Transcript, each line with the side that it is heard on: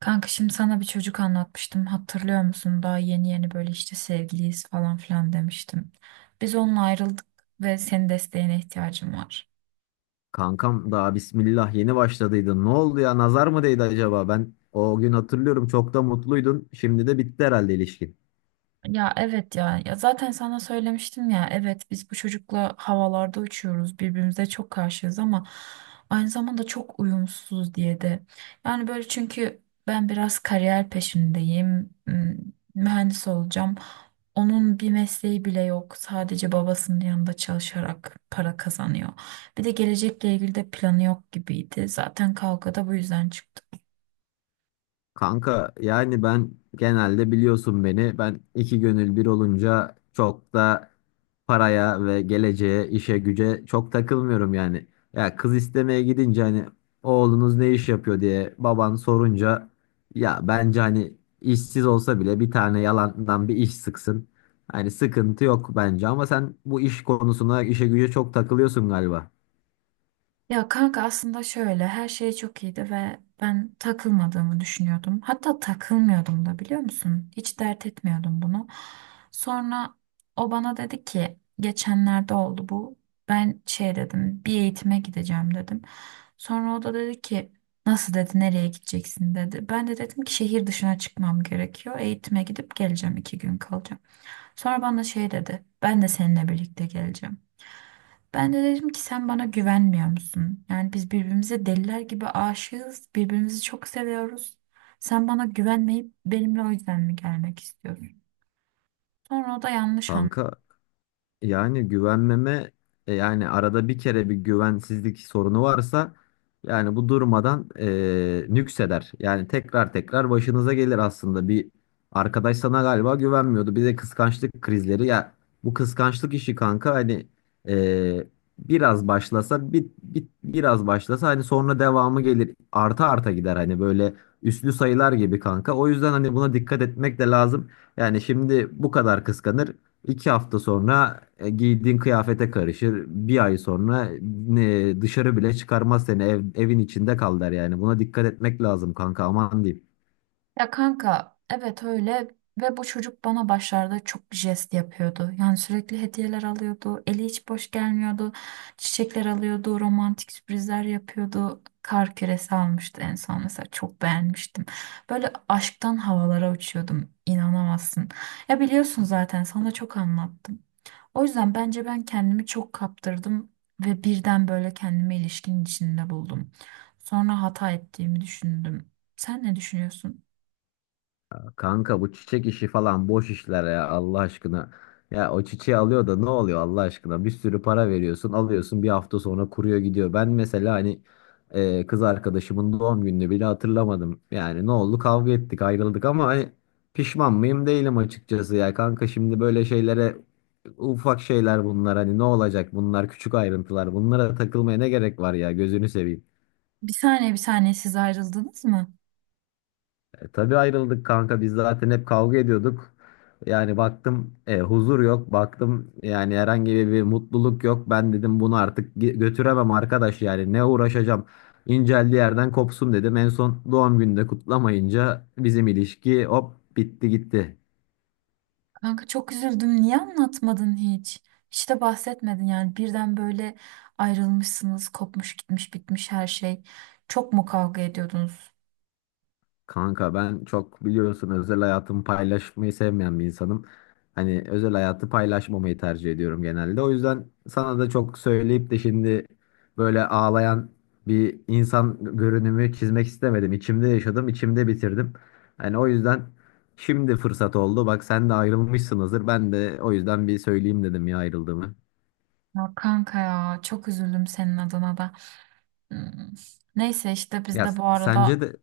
right: Kanka şimdi sana bir çocuk anlatmıştım. Hatırlıyor musun? Daha yeni yeni böyle işte sevgiliyiz falan filan demiştim. Biz onunla ayrıldık ve senin desteğine ihtiyacım var.
left: Kankam daha bismillah yeni başladıydı. Ne oldu ya? Nazar mı değdi acaba? Ben o gün hatırlıyorum, çok da mutluydun. Şimdi de bitti herhalde ilişkin.
right: Ya evet ya. Ya zaten sana söylemiştim ya. Evet biz bu çocukla havalarda uçuyoruz. Birbirimize çok karşıyız ama aynı zamanda çok uyumsuzuz diye de. Yani böyle çünkü ben biraz kariyer peşindeyim. Mühendis olacağım. Onun bir mesleği bile yok. Sadece babasının yanında çalışarak para kazanıyor. Bir de gelecekle ilgili de planı yok gibiydi. Zaten kavga da bu yüzden çıktı.
left: Kanka yani ben genelde biliyorsun beni, ben iki gönül bir olunca çok da paraya ve geleceğe, işe güce çok takılmıyorum yani. Ya kız istemeye gidince hani oğlunuz ne iş yapıyor diye baban sorunca, ya bence hani işsiz olsa bile bir tane yalandan bir iş sıksın. Hani sıkıntı yok bence, ama sen bu iş konusuna, işe güce çok takılıyorsun galiba.
right: Ya kanka aslında şöyle her şey çok iyiydi ve ben takılmadığımı düşünüyordum. Hatta takılmıyordum da biliyor musun? Hiç dert etmiyordum bunu. Sonra o bana dedi ki geçenlerde oldu bu. Ben şey dedim bir eğitime gideceğim dedim. Sonra o da dedi ki nasıl dedi nereye gideceksin dedi. Ben de dedim ki şehir dışına çıkmam gerekiyor. Eğitime gidip geleceğim iki gün kalacağım. Sonra bana şey dedi ben de seninle birlikte geleceğim. Ben de dedim ki sen bana güvenmiyor musun? Yani biz birbirimize deliler gibi aşığız. Birbirimizi çok seviyoruz. Sen bana güvenmeyip benimle o yüzden mi gelmek istiyorsun? Sonra o da yanlış.
left: Kanka, yani güvenmeme, yani arada bir kere bir güvensizlik sorunu varsa, yani bu durmadan nükseder. Yani tekrar tekrar başınıza gelir aslında. Bir arkadaş sana galiba güvenmiyordu. Bir de kıskançlık krizleri. Ya bu kıskançlık işi kanka, hani e, biraz başlasa biraz başlasa, hani sonra devamı gelir. Arta arta gider hani, böyle üslü sayılar gibi kanka. O yüzden hani buna dikkat etmek de lazım. Yani şimdi bu kadar kıskanır. İki hafta sonra giydiğin kıyafete karışır. Bir ay sonra dışarı bile çıkarmaz seni. Evin içinde kal der yani. Buna dikkat etmek lazım kanka, aman diyeyim.
right: Ya kanka evet öyle ve bu çocuk bana başlarda çok jest yapıyordu. Yani sürekli hediyeler alıyordu, eli hiç boş gelmiyordu, çiçekler alıyordu, romantik sürprizler yapıyordu. Kar küresi almıştı en son mesela çok beğenmiştim. Böyle aşktan havalara uçuyordum inanamazsın. Ya biliyorsun zaten sana çok anlattım. O yüzden bence ben kendimi çok kaptırdım ve birden böyle kendimi ilişkinin içinde buldum. Sonra hata ettiğimi düşündüm. Sen ne düşünüyorsun?
left: Kanka bu çiçek işi falan boş işler ya, Allah aşkına. Ya o çiçeği alıyor da ne oluyor Allah aşkına? Bir sürü para veriyorsun, alıyorsun, bir hafta sonra kuruyor gidiyor. Ben mesela hani kız arkadaşımın doğum gününü bile hatırlamadım. Yani ne oldu? Kavga ettik, ayrıldık, ama hani pişman mıyım, değilim açıkçası ya kanka. Şimdi böyle şeylere, ufak şeyler bunlar, hani ne olacak, bunlar küçük ayrıntılar, bunlara takılmaya ne gerek var ya, gözünü seveyim.
right: Bir saniye bir saniye siz ayrıldınız mı?
left: E, tabii ayrıldık kanka, biz zaten hep kavga ediyorduk. Yani baktım huzur yok. Baktım yani herhangi bir mutluluk yok. Ben dedim bunu artık götüremem arkadaş, yani ne uğraşacağım. İnceldiği yerden kopsun dedim. En son doğum günde kutlamayınca bizim ilişki hop bitti gitti.
right: Kanka çok üzüldüm. Niye anlatmadın hiç? Hiç de bahsetmedin yani. Birden böyle ayrılmışsınız. Kopmuş gitmiş bitmiş her şey. Çok mu kavga ediyordunuz?
left: Kanka ben çok biliyorsun, özel hayatımı paylaşmayı sevmeyen bir insanım. Hani özel hayatı paylaşmamayı tercih ediyorum genelde. O yüzden sana da çok söyleyip de şimdi böyle ağlayan bir insan görünümü çizmek istemedim. İçimde yaşadım, içimde bitirdim. Hani o yüzden şimdi fırsat oldu. Bak sen de ayrılmışsınızdır. Ben de o yüzden bir söyleyeyim dedim ya, ayrıldığımı.
right: Ya kanka ya çok üzüldüm senin adına da. Hmm. Neyse işte biz
left: Ya
right: de bu
left: sence
right: arada
left: de,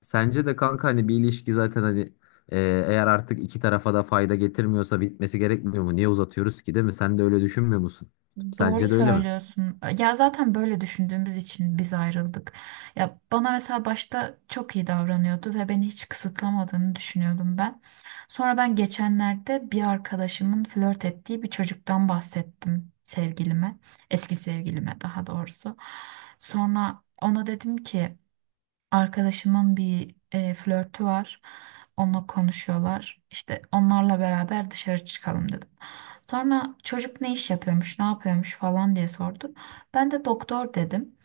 left: sence de kanka, hani bir ilişki zaten hani, e, eğer artık iki tarafa da fayda getirmiyorsa bitmesi gerekmiyor mu? Niye uzatıyoruz ki, değil mi? Sen de öyle düşünmüyor musun?
right: doğru
left: Sence de öyle mi?
right: söylüyorsun. Ya zaten böyle düşündüğümüz için biz ayrıldık. Ya bana mesela başta çok iyi davranıyordu ve beni hiç kısıtlamadığını düşünüyordum ben. Sonra ben geçenlerde bir arkadaşımın flört ettiği bir çocuktan bahsettim sevgilime. Eski sevgilime daha doğrusu. Sonra ona dedim ki arkadaşımın bir flörtü var. Onunla konuşuyorlar. İşte onlarla beraber dışarı çıkalım dedim. Sonra çocuk ne iş yapıyormuş, ne yapıyormuş falan diye sordu. Ben de doktor dedim.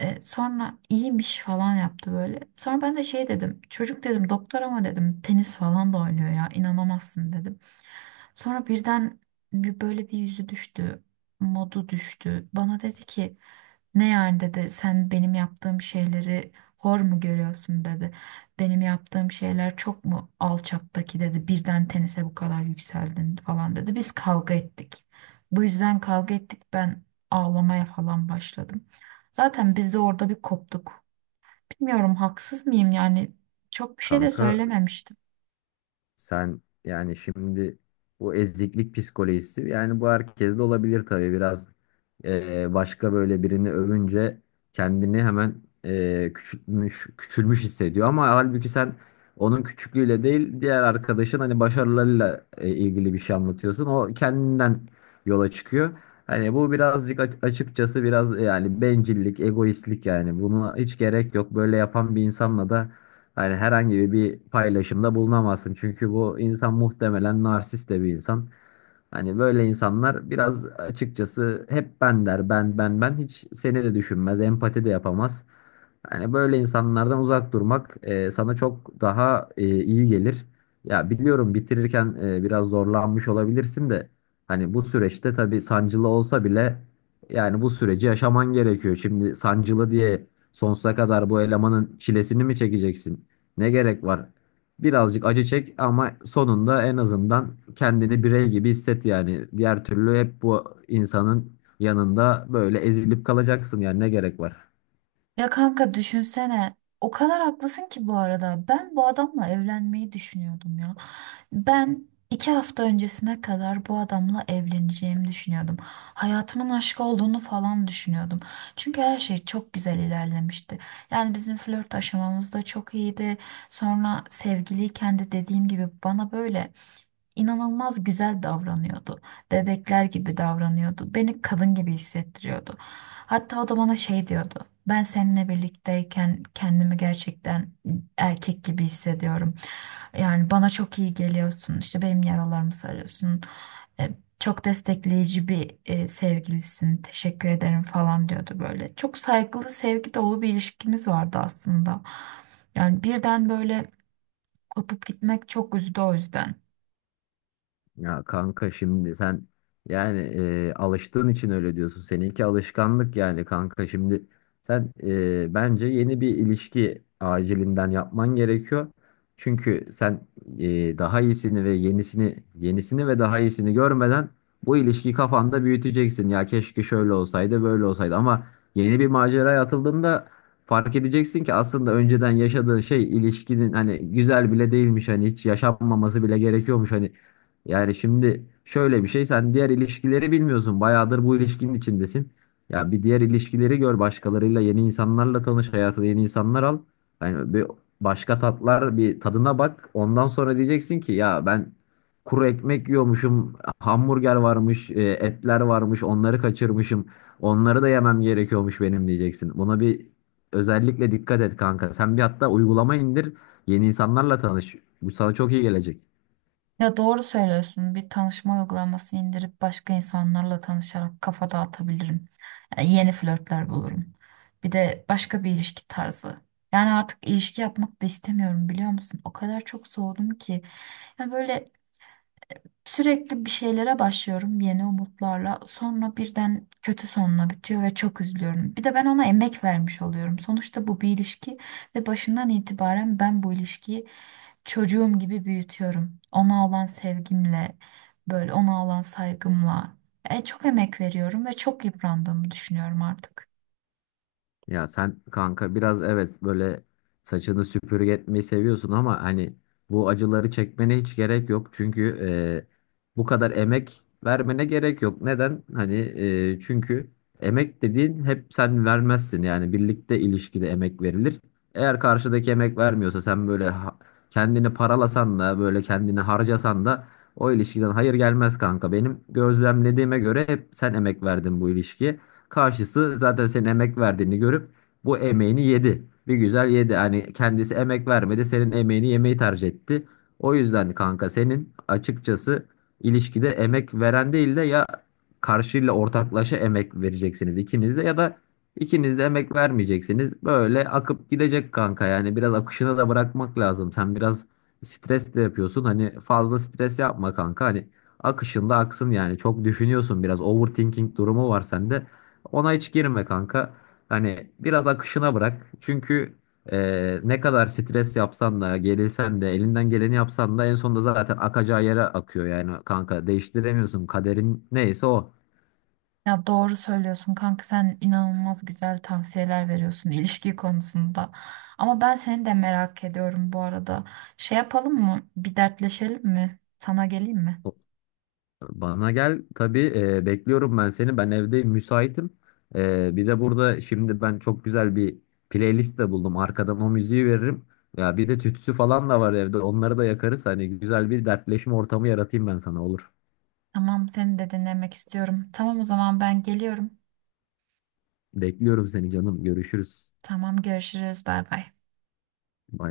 right: Sonra iyiymiş falan yaptı böyle. Sonra ben de şey dedim. Çocuk dedim doktor ama dedim tenis falan da oynuyor ya inanamazsın dedim. Sonra birden böyle bir yüzü düştü, modu düştü. Bana dedi ki ne yani dedi sen benim yaptığım şeyleri hor mu görüyorsun dedi. Benim yaptığım şeyler çok mu alçaktaki dedi birden tenise bu kadar yükseldin falan dedi. Biz kavga ettik. Bu yüzden kavga ettik ben ağlamaya falan başladım. Zaten biz de orada bir koptuk. Bilmiyorum haksız mıyım yani çok bir şey de
left: Kanka
right: söylememişti.
left: sen yani şimdi, bu eziklik psikolojisi, yani bu herkeste olabilir tabii. Biraz başka böyle birini övünce kendini hemen küçültmüş, küçülmüş hissediyor, ama halbuki sen onun küçüklüğüyle değil, diğer arkadaşın hani başarılarıyla ilgili bir şey anlatıyorsun, o kendinden yola çıkıyor. Hani bu birazcık açıkçası biraz yani bencillik, egoistlik, yani buna hiç gerek yok. Böyle yapan bir insanla da yani herhangi bir paylaşımda bulunamazsın. Çünkü bu insan muhtemelen narsist de bir insan. Hani böyle insanlar biraz açıkçası hep ben der, ben, ben, ben, hiç seni de düşünmez, empati de yapamaz. Yani böyle insanlardan uzak durmak sana çok daha iyi gelir. Ya biliyorum bitirirken biraz zorlanmış olabilirsin de, hani bu süreçte tabii sancılı olsa bile, yani bu süreci yaşaman gerekiyor. Şimdi sancılı diye sonsuza kadar bu elemanın çilesini mi çekeceksin? Ne gerek var? Birazcık acı çek, ama sonunda en azından kendini birey gibi hisset yani. Diğer türlü hep bu insanın yanında böyle ezilip kalacaksın, yani ne gerek var?
right: Ya kanka düşünsene. O kadar haklısın ki bu arada. Ben bu adamla evlenmeyi düşünüyordum ya. Ben iki hafta öncesine kadar bu adamla evleneceğimi düşünüyordum. Hayatımın aşkı olduğunu falan düşünüyordum. Çünkü her şey çok güzel ilerlemişti. Yani bizim flört aşamamız da çok iyiydi. Sonra sevgiliyken de dediğim gibi bana böyle inanılmaz güzel davranıyordu. Bebekler gibi davranıyordu. Beni kadın gibi hissettiriyordu. Hatta o da bana şey diyordu. Ben seninle birlikteyken kendimi gerçekten erkek gibi hissediyorum. Yani bana çok iyi geliyorsun. İşte benim yaralarımı sarıyorsun. E, Çok destekleyici bir sevgilisin. Teşekkür ederim falan diyordu böyle. Çok saygılı, sevgi dolu bir ilişkimiz vardı aslında. Yani birden böyle kopup gitmek çok üzdü o yüzden.
left: Ya kanka şimdi sen yani alıştığın için öyle diyorsun. Seninki alışkanlık, yani kanka şimdi sen bence yeni bir ilişki acilinden yapman gerekiyor. Çünkü sen daha iyisini ve yenisini, yenisini ve daha iyisini görmeden bu ilişkiyi kafanda büyüteceksin. Ya keşke şöyle olsaydı, böyle olsaydı, ama yeni bir maceraya atıldığında fark edeceksin ki aslında önceden yaşadığın şey ilişkinin, hani güzel bile değilmiş, hani hiç yaşanmaması bile gerekiyormuş. Hani yani şimdi şöyle bir şey, sen diğer ilişkileri bilmiyorsun. Bayağıdır bu ilişkinin içindesin. Ya bir diğer ilişkileri gör, başkalarıyla, yeni insanlarla tanış, hayatına yeni insanlar al. Yani bir başka tatlar, bir tadına bak. Ondan sonra diyeceksin ki ya ben kuru ekmek yiyormuşum. Hamburger varmış, etler varmış. Onları kaçırmışım. Onları da yemem gerekiyormuş benim diyeceksin. Buna bir özellikle dikkat et kanka. Sen bir hatta uygulama indir. Yeni insanlarla tanış. Bu sana çok iyi gelecek.
right: Ya doğru söylüyorsun. Bir tanışma uygulaması indirip başka insanlarla tanışarak kafa dağıtabilirim. Yani yeni flörtler bulurum. Bir de başka bir ilişki tarzı. Yani artık ilişki yapmak da istemiyorum biliyor musun? O kadar çok soğudum ki. Ya böyle sürekli bir şeylere başlıyorum yeni umutlarla. Sonra birden kötü sonla bitiyor ve çok üzülüyorum. Bir de ben ona emek vermiş oluyorum. Sonuçta bu bir ilişki ve başından itibaren ben bu ilişkiyi çocuğum gibi büyütüyorum. Ona olan sevgimle, böyle ona olan saygımla. Çok emek veriyorum ve çok yıprandığımı düşünüyorum artık.
left: Ya sen kanka biraz evet böyle saçını süpürge etmeyi seviyorsun, ama hani bu acıları çekmene hiç gerek yok. Çünkü bu kadar emek vermene gerek yok. Neden? Hani çünkü emek dediğin hep sen vermezsin. Yani birlikte, ilişkide emek verilir. Eğer karşıdaki emek vermiyorsa, sen böyle kendini paralasan da, böyle kendini harcasan da o ilişkiden hayır gelmez kanka. Benim gözlemlediğime göre hep sen emek verdin bu ilişkiye. Karşısı zaten senin emek verdiğini görüp bu emeğini yedi. Bir güzel yedi. Hani kendisi emek vermedi. Senin emeğini yemeyi tercih etti. O yüzden kanka senin açıkçası ilişkide emek veren değil de, ya karşıyla ortaklaşa emek vereceksiniz ikiniz de, ya da ikiniz de emek vermeyeceksiniz. Böyle akıp gidecek kanka, yani biraz akışına da bırakmak lazım. Sen biraz stres de yapıyorsun. Hani fazla stres yapma kanka. Hani akışında aksın yani. Çok düşünüyorsun biraz. Overthinking durumu var sende. Ona hiç girme kanka. Hani biraz akışına bırak. Çünkü ne kadar stres yapsan da, gerilsen de, elinden geleni yapsan da en sonunda zaten akacağı yere akıyor yani kanka. Değiştiremiyorsun. Kaderin neyse o.
right: Ya doğru söylüyorsun kanka sen inanılmaz güzel tavsiyeler veriyorsun ilişki konusunda. Ama ben seni de merak ediyorum bu arada. Şey yapalım mı? Bir dertleşelim mi? Sana geleyim mi?
left: O- Bana gel tabii, bekliyorum ben seni. Ben evdeyim, müsaitim. E, bir de burada şimdi ben çok güzel bir playlist de buldum. Arkadan o müziği veririm. Ya bir de tütsü falan da var evde. Onları da yakarız. Hani güzel bir dertleşme ortamı yaratayım ben sana, olur.
right: Tamam seni de dinlemek istiyorum. Tamam o zaman ben geliyorum.
left: Bekliyorum seni canım. Görüşürüz.
right: Tamam görüşürüz bay bay.
left: Bay.